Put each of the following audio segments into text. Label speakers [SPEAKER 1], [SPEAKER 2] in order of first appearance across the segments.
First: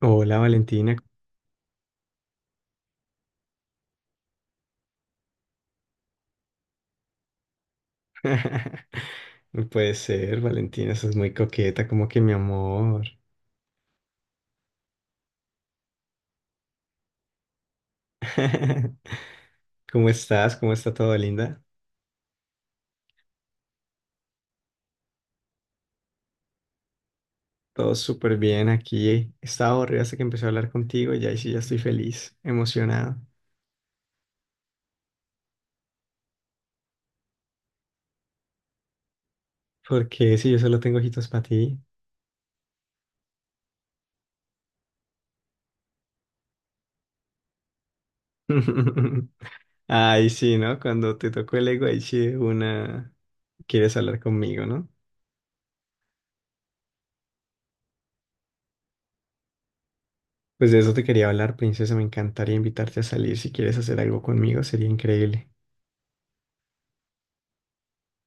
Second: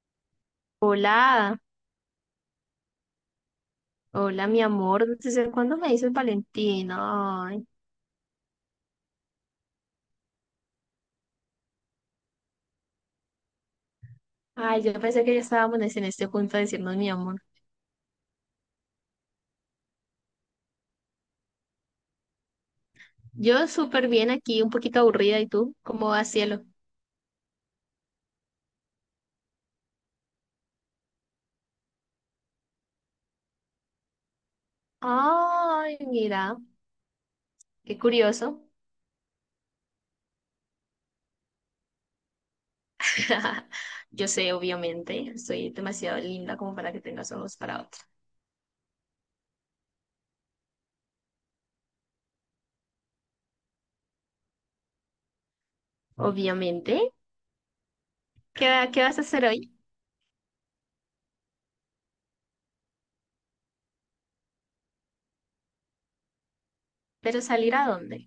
[SPEAKER 1] Hola, Valentina.
[SPEAKER 2] Hola, hola mi amor, ¿desde cuándo me dices Valentino? Ay,
[SPEAKER 1] No puede ser, Valentina, sos muy coqueta, como que mi amor.
[SPEAKER 2] ay, yo pensé que ya estábamos en este punto de decirnos mi amor.
[SPEAKER 1] ¿Cómo estás? ¿Cómo está todo, linda?
[SPEAKER 2] Yo súper bien aquí, un poquito aburrida, ¿y tú? ¿Cómo va, cielo?
[SPEAKER 1] Todo súper bien aquí. Estaba aburrido hasta que empecé a hablar contigo y ahí sí ya estoy feliz, emocionado.
[SPEAKER 2] Ay, mira, qué curioso.
[SPEAKER 1] Porque si yo solo tengo ojitos para ti.
[SPEAKER 2] Yo sé, obviamente, soy demasiado linda como para que tengas ojos para otra.
[SPEAKER 1] Ay, sí, ¿no? Cuando te tocó el ego, ahí sí de una quieres hablar conmigo, ¿no?
[SPEAKER 2] Obviamente, ¿qué vas a hacer hoy?
[SPEAKER 1] Pues de eso te quería hablar, princesa. Me encantaría invitarte a salir. Si quieres hacer algo conmigo, sería increíble.
[SPEAKER 2] ¿Pero salir a dónde?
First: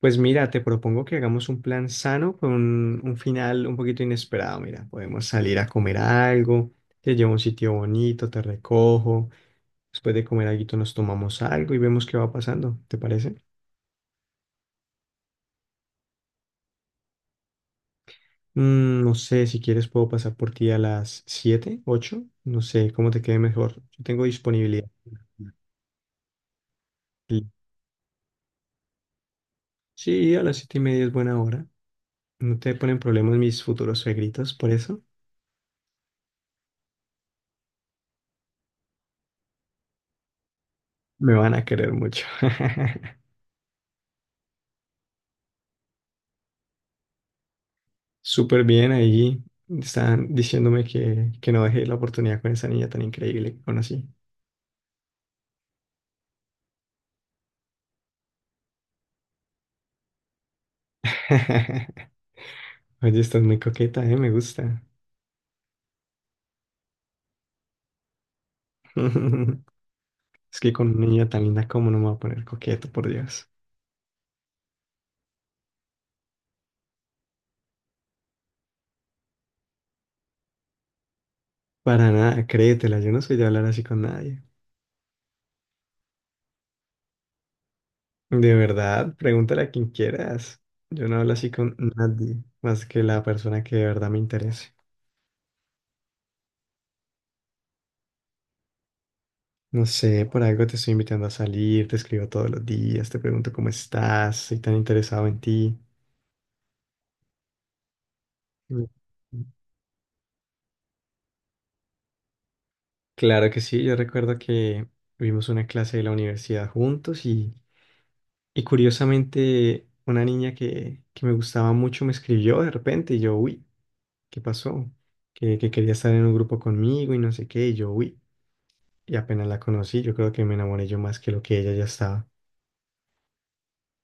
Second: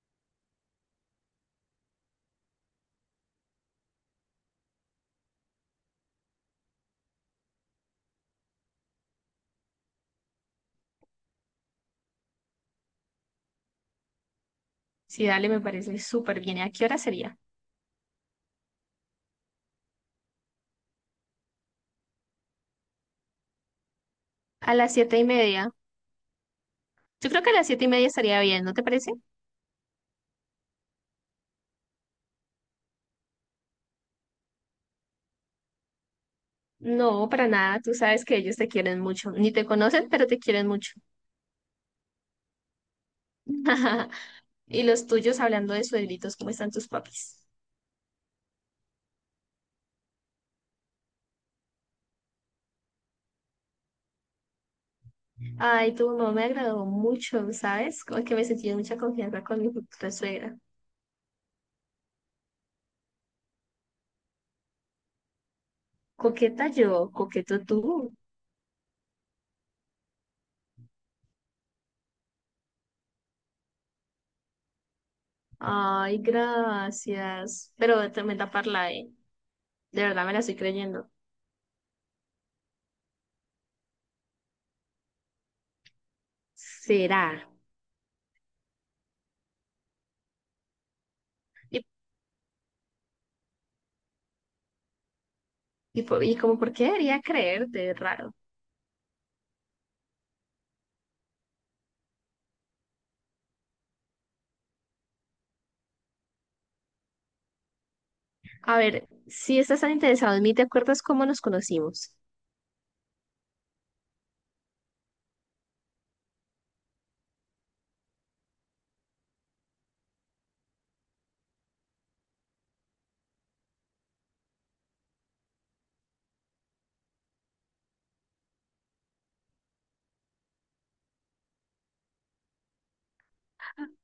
[SPEAKER 1] Pues mira, te propongo que hagamos un plan sano con un final un poquito inesperado. Mira, podemos salir a comer algo, te llevo a un sitio bonito, te recojo, después de comer algo nos tomamos algo y vemos qué va pasando, ¿te parece?
[SPEAKER 2] Sí, dale, me parece súper bien. ¿A qué hora sería?
[SPEAKER 1] No sé, si quieres puedo pasar por ti a las 7, 8, no sé, cómo te quede mejor. Yo tengo
[SPEAKER 2] A
[SPEAKER 1] disponibilidad.
[SPEAKER 2] las siete y media. Yo creo que
[SPEAKER 1] Sí,
[SPEAKER 2] a las siete y media estaría bien, ¿no te parece?
[SPEAKER 1] sí, a las 7:30 es buena hora. No te ponen problemas mis futuros suegritos, por eso
[SPEAKER 2] No, para nada. Tú sabes que ellos te quieren mucho. Ni te conocen, pero te quieren mucho.
[SPEAKER 1] me van a querer mucho.
[SPEAKER 2] Y los tuyos, hablando de suegritos, ¿cómo están tus papis?
[SPEAKER 1] Súper bien ahí. Están diciéndome que no dejé la oportunidad con esa niña tan increíble que conocí.
[SPEAKER 2] Ay, tu mamá me agradó mucho, ¿sabes? Como que me sentí en mucha confianza con mi futura suegra.
[SPEAKER 1] Oye, estás muy coqueta, ¿eh? Me gusta.
[SPEAKER 2] Coqueta yo, coqueto tú.
[SPEAKER 1] Es que con una niña tan linda, ¿cómo no me voy a poner coqueto, por Dios?
[SPEAKER 2] Ay, gracias. Pero de tremenda parla, ¿eh? De verdad me la estoy creyendo.
[SPEAKER 1] Para nada, créetela, yo no soy de hablar así con nadie.
[SPEAKER 2] ¿Será?
[SPEAKER 1] De verdad, pregúntale a quien quieras. Yo no hablo así con
[SPEAKER 2] ¿Y,
[SPEAKER 1] nadie, más que la persona que de verdad me interese.
[SPEAKER 2] y como por qué debería creerte? Es raro.
[SPEAKER 1] No sé, por algo te estoy invitando a salir, te escribo todos los días, te pregunto cómo estás, soy tan interesado en ti.
[SPEAKER 2] A
[SPEAKER 1] Mm.
[SPEAKER 2] ver, si estás tan interesado en mí, ¿te acuerdas cómo nos conocimos?
[SPEAKER 1] Claro que sí, yo recuerdo que vimos una clase de la universidad juntos y curiosamente una niña que me gustaba mucho me escribió de repente y yo, uy, ¿qué pasó? Que quería estar en un grupo conmigo y no sé qué, y yo, uy, y apenas la conocí, yo creo que me enamoré yo más que lo que ella ya estaba.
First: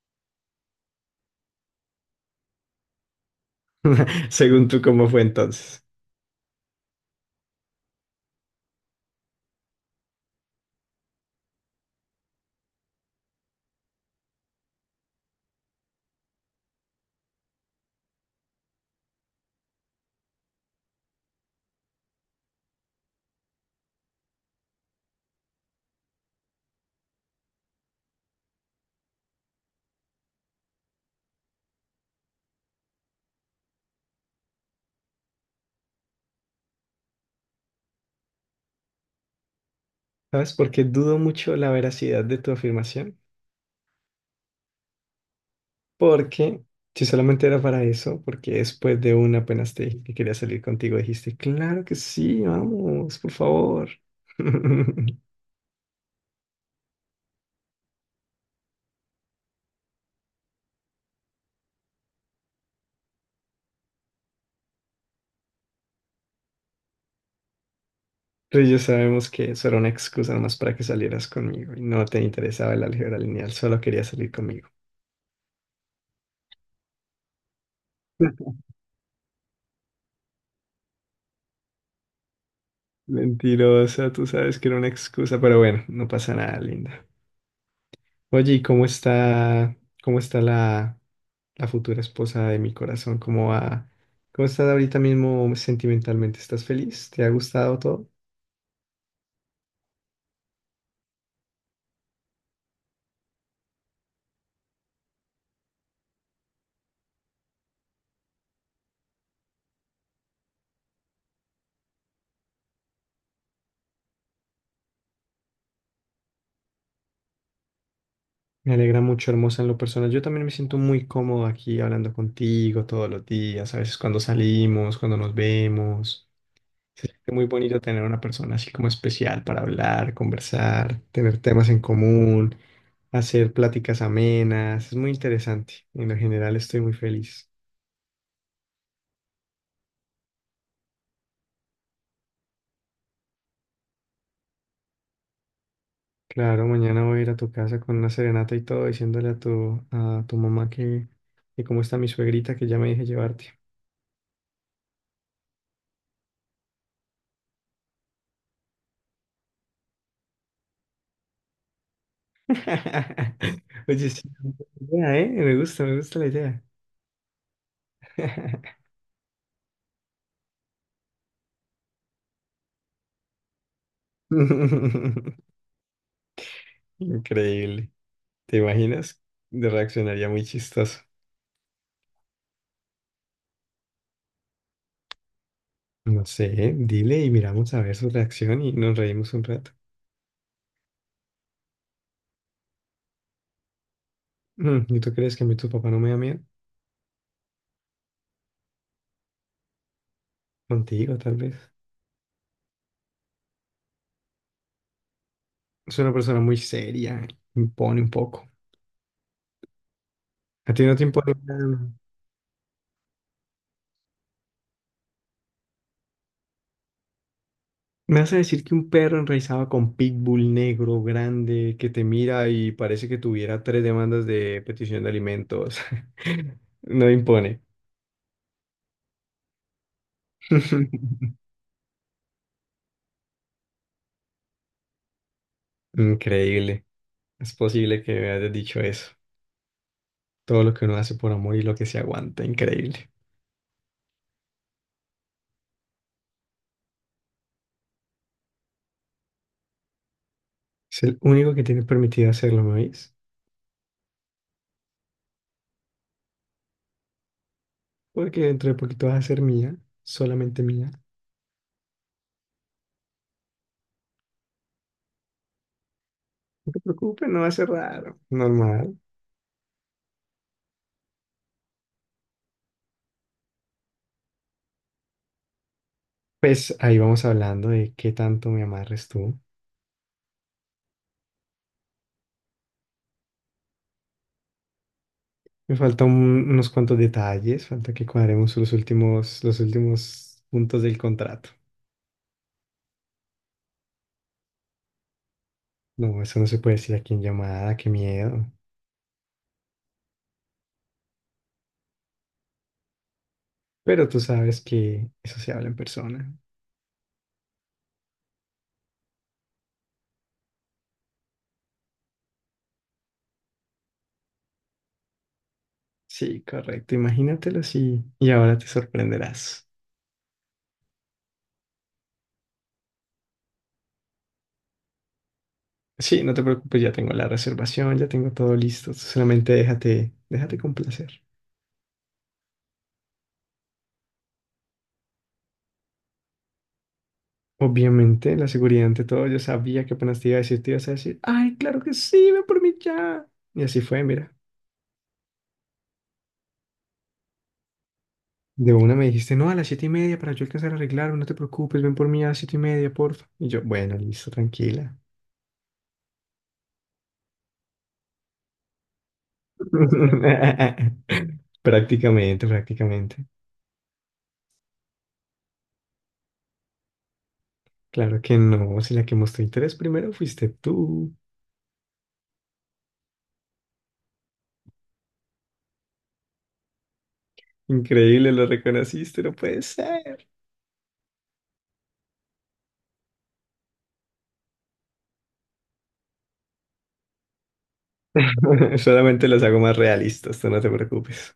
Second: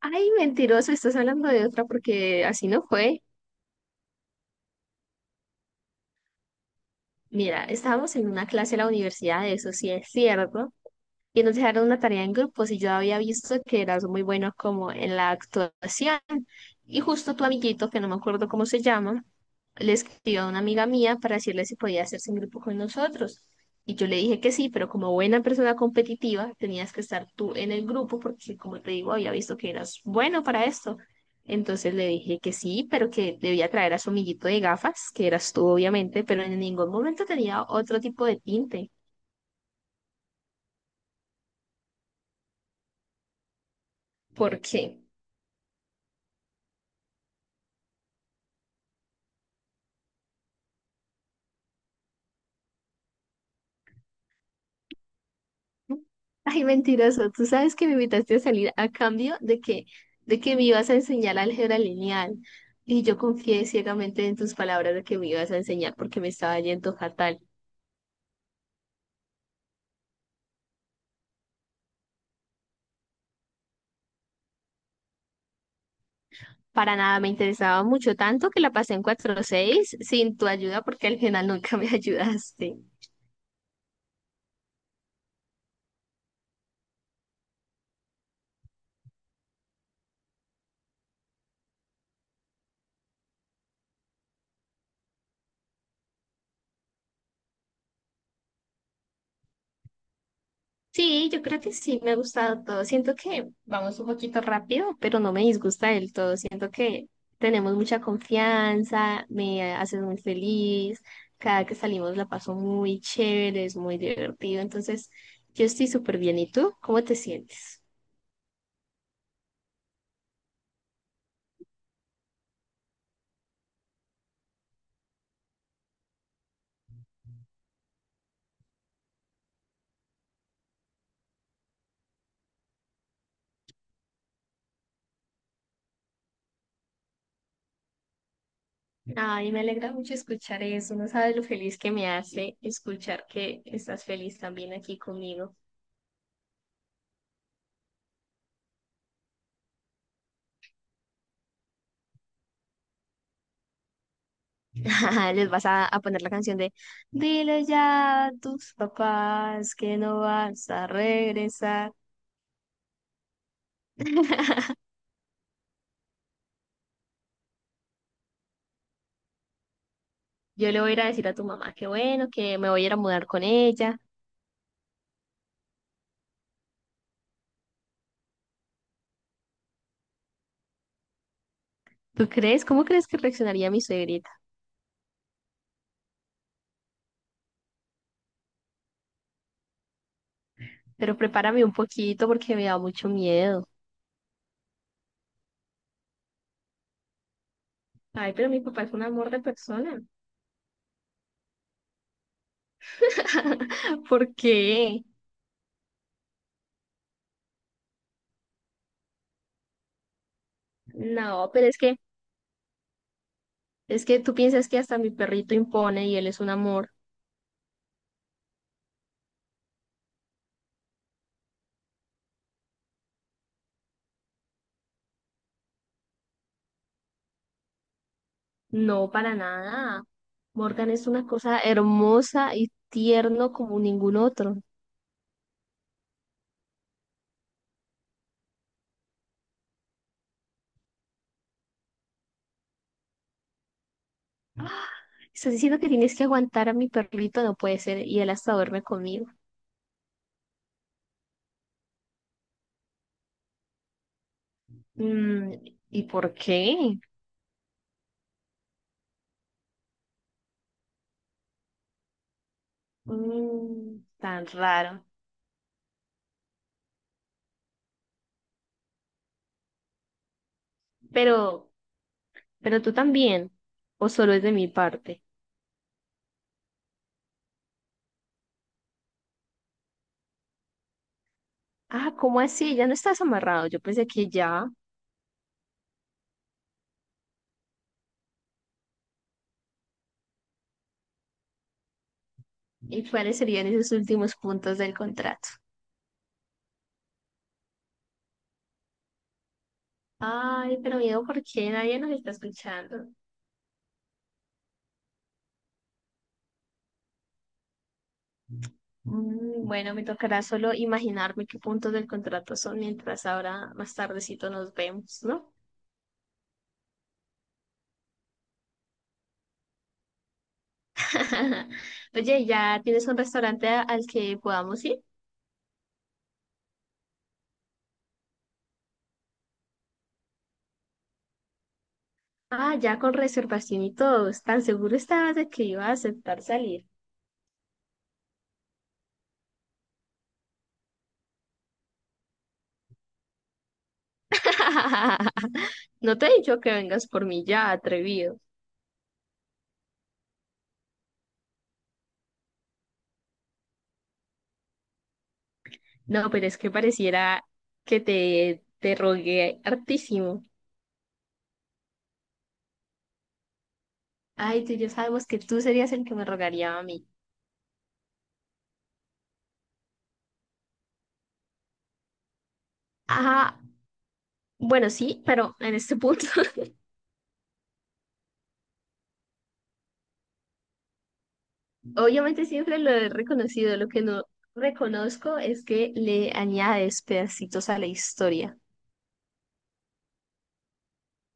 [SPEAKER 2] Ay, mentiroso, estás hablando de otra porque así no fue.
[SPEAKER 1] Según tú, ¿cómo fue entonces?
[SPEAKER 2] Mira, estábamos en una clase de la universidad, eso sí es cierto, y nos dejaron una tarea en grupos y yo había visto que eras muy bueno como en la actuación y justo tu amiguito, que no me acuerdo cómo se llama, le escribió a una amiga mía para decirle si podía hacerse en grupo con nosotros. Y yo le dije que sí, pero como buena persona competitiva tenías que estar tú en el grupo porque, como te digo, había visto que eras bueno para esto. Entonces le dije que sí, pero que debía traer a su amiguito de gafas, que eras tú obviamente, pero en ningún momento tenía otro tipo de tinte.
[SPEAKER 1] ¿Sabes? Porque dudo mucho la veracidad de tu afirmación.
[SPEAKER 2] ¿Por qué?
[SPEAKER 1] Porque si solamente era para eso, porque después de una apenas te dije que quería salir contigo, dijiste, claro que sí, vamos, por favor.
[SPEAKER 2] Ay, mentiroso, tú sabes que me invitaste a salir a cambio de que me ibas a enseñar álgebra lineal. Y yo confié ciegamente en tus palabras de que me ibas a enseñar porque me estaba yendo fatal.
[SPEAKER 1] Pero ya sabemos que eso era una excusa nomás para que salieras conmigo y no te interesaba el álgebra lineal, solo querías salir conmigo.
[SPEAKER 2] Para nada me interesaba mucho, tanto que la pasé en cuatro punto seis sin tu ayuda porque al final nunca me ayudaste.
[SPEAKER 1] Mentirosa, tú sabes que era una excusa, pero bueno, no pasa nada, linda. Oye, ¿y cómo está la futura esposa de mi corazón? ¿Cómo va? ¿Cómo estás ahorita mismo sentimentalmente? ¿Estás feliz? ¿Te ha gustado todo?
[SPEAKER 2] Sí, yo creo que sí, me ha gustado todo. Siento que vamos un poquito rápido, pero no me disgusta del todo. Siento que tenemos mucha confianza, me haces muy feliz. Cada que salimos la paso muy chévere, es muy divertido. Entonces, yo estoy súper bien. ¿Y tú? ¿Cómo te sientes?
[SPEAKER 1] Me alegra mucho, hermosa, en lo personal. Yo también me siento muy cómodo aquí hablando contigo todos los días, a veces cuando salimos, cuando nos vemos. Se siente muy bonito tener una persona así como especial para hablar, conversar, tener temas en común, hacer pláticas amenas. Es muy interesante. En lo general estoy muy feliz.
[SPEAKER 2] Ay, me alegra mucho escuchar eso. No sabes lo feliz que me hace escuchar que estás feliz también aquí conmigo.
[SPEAKER 1] Claro, mañana voy a ir a tu casa con una serenata y todo, diciéndole a tu mamá que cómo está mi suegrita, que ya me dije llevarte.
[SPEAKER 2] Les vas a poner la canción de "Dile ya a tus papás que no vas a regresar".
[SPEAKER 1] Oye, sí, buena idea, ¿eh? Me gusta la idea.
[SPEAKER 2] Yo le voy a ir a decir a tu mamá que bueno, que me voy a ir a mudar con ella.
[SPEAKER 1] Increíble. ¿Te imaginas? Reaccionaría muy chistoso.
[SPEAKER 2] ¿Tú crees? ¿Cómo crees que reaccionaría mi suegrita?
[SPEAKER 1] No sé, dile y miramos a ver su reacción y nos reímos un rato.
[SPEAKER 2] Pero prepárame un poquito porque me da mucho miedo.
[SPEAKER 1] Mm, ¿y tú crees que a mí tu papá no me da miedo?
[SPEAKER 2] Ay, pero mi papá es un amor de persona.
[SPEAKER 1] Contigo, tal vez.
[SPEAKER 2] ¿Por qué?
[SPEAKER 1] Es una persona muy seria, impone un poco. ¿A ti no te impone
[SPEAKER 2] No, pero
[SPEAKER 1] nada?
[SPEAKER 2] es que tú piensas que hasta mi perrito impone y él es un amor.
[SPEAKER 1] Me vas a decir que un perro enraizado con pitbull negro, grande, que te mira y parece que tuviera tres demandas de petición de alimentos. No impone.
[SPEAKER 2] No, para nada. Morgan es una cosa hermosa y tierno como ningún otro.
[SPEAKER 1] Increíble. Es posible que me hayas dicho eso. Todo lo que uno hace por amor y lo que se aguanta. Increíble.
[SPEAKER 2] Estás diciendo que tienes que aguantar a mi perrito, no puede ser, y él hasta duerme conmigo.
[SPEAKER 1] Es el único que tiene permitido hacerlo, ¿me oís?
[SPEAKER 2] Mm, ¿Y por qué?
[SPEAKER 1] Porque dentro de poquito vas a ser mía, solamente mía.
[SPEAKER 2] Tan raro.
[SPEAKER 1] No te preocupes, no va a ser raro. Normal.
[SPEAKER 2] Pero, pero tú también, o solo es de mi parte.
[SPEAKER 1] Pues ahí vamos hablando de qué tanto me amarres tú.
[SPEAKER 2] Ah, ¿cómo así? Ya no estás amarrado. Yo pensé que ya.
[SPEAKER 1] Me faltan unos cuantos detalles, falta que cuadremos los últimos puntos del contrato.
[SPEAKER 2] ¿Y cuáles serían esos últimos puntos del contrato?
[SPEAKER 1] No, eso no se puede decir aquí en llamada, qué miedo.
[SPEAKER 2] Ay, pero miedo, ¿por qué nadie nos está escuchando?
[SPEAKER 1] Pero tú sabes que eso se habla en persona.
[SPEAKER 2] Bueno, me tocará solo imaginarme qué puntos del contrato son mientras ahora más tardecito nos vemos, ¿no?
[SPEAKER 1] Sí, correcto, imagínatelo así y ahora te sorprenderás.
[SPEAKER 2] Oye, ¿ya tienes un restaurante al que podamos ir?
[SPEAKER 1] Sí, no te preocupes, ya tengo la reservación, ya tengo todo listo, solamente déjate, déjate complacer.
[SPEAKER 2] Ah, ya con reservación y todo. ¿Tan seguro estabas de que iba a aceptar salir?
[SPEAKER 1] Obviamente, la seguridad ante todo, yo sabía que apenas te iba a decir, te ibas a decir, ay, claro que sí, ven por mí ya. Y así fue, mira.
[SPEAKER 2] No te he dicho que vengas por mí ya, atrevido.
[SPEAKER 1] De una me dijiste, no, a las 7:30 para yo alcanzar a arreglarme, no te preocupes, ven por mí a las 7:30, porfa. Y yo, bueno, listo, tranquila.
[SPEAKER 2] No, pero es que pareciera que te rogué hartísimo.
[SPEAKER 1] Prácticamente, prácticamente.
[SPEAKER 2] Ay, tú y yo sabemos que tú serías el que me rogaría a mí.
[SPEAKER 1] Claro que no, si la que mostró interés primero fuiste tú.
[SPEAKER 2] Ajá, bueno, sí, pero en este punto.
[SPEAKER 1] Increíble, lo reconociste, no puede ser.
[SPEAKER 2] Obviamente siempre lo he reconocido, lo que no reconozco es que le añades pedacitos a la historia.
[SPEAKER 1] Solamente los hago más realistas, tú no te preocupes.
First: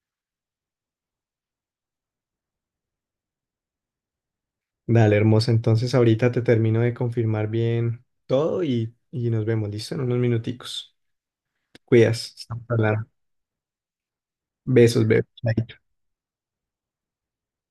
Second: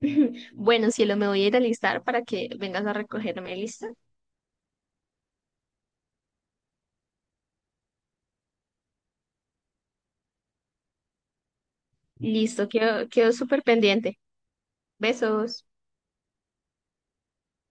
[SPEAKER 2] Bueno, cielo, me voy a ir a listar para que vengas a recogerme, ¿listo?
[SPEAKER 1] Dale, hermosa, entonces ahorita te termino de confirmar bien todo y nos vemos, listo, en unos minuticos. Te cuidas. Estamos
[SPEAKER 2] Listo, quedo,
[SPEAKER 1] hablando.
[SPEAKER 2] quedo súper pendiente.
[SPEAKER 1] Besos, bebé.
[SPEAKER 2] Besos.
[SPEAKER 1] Chaito.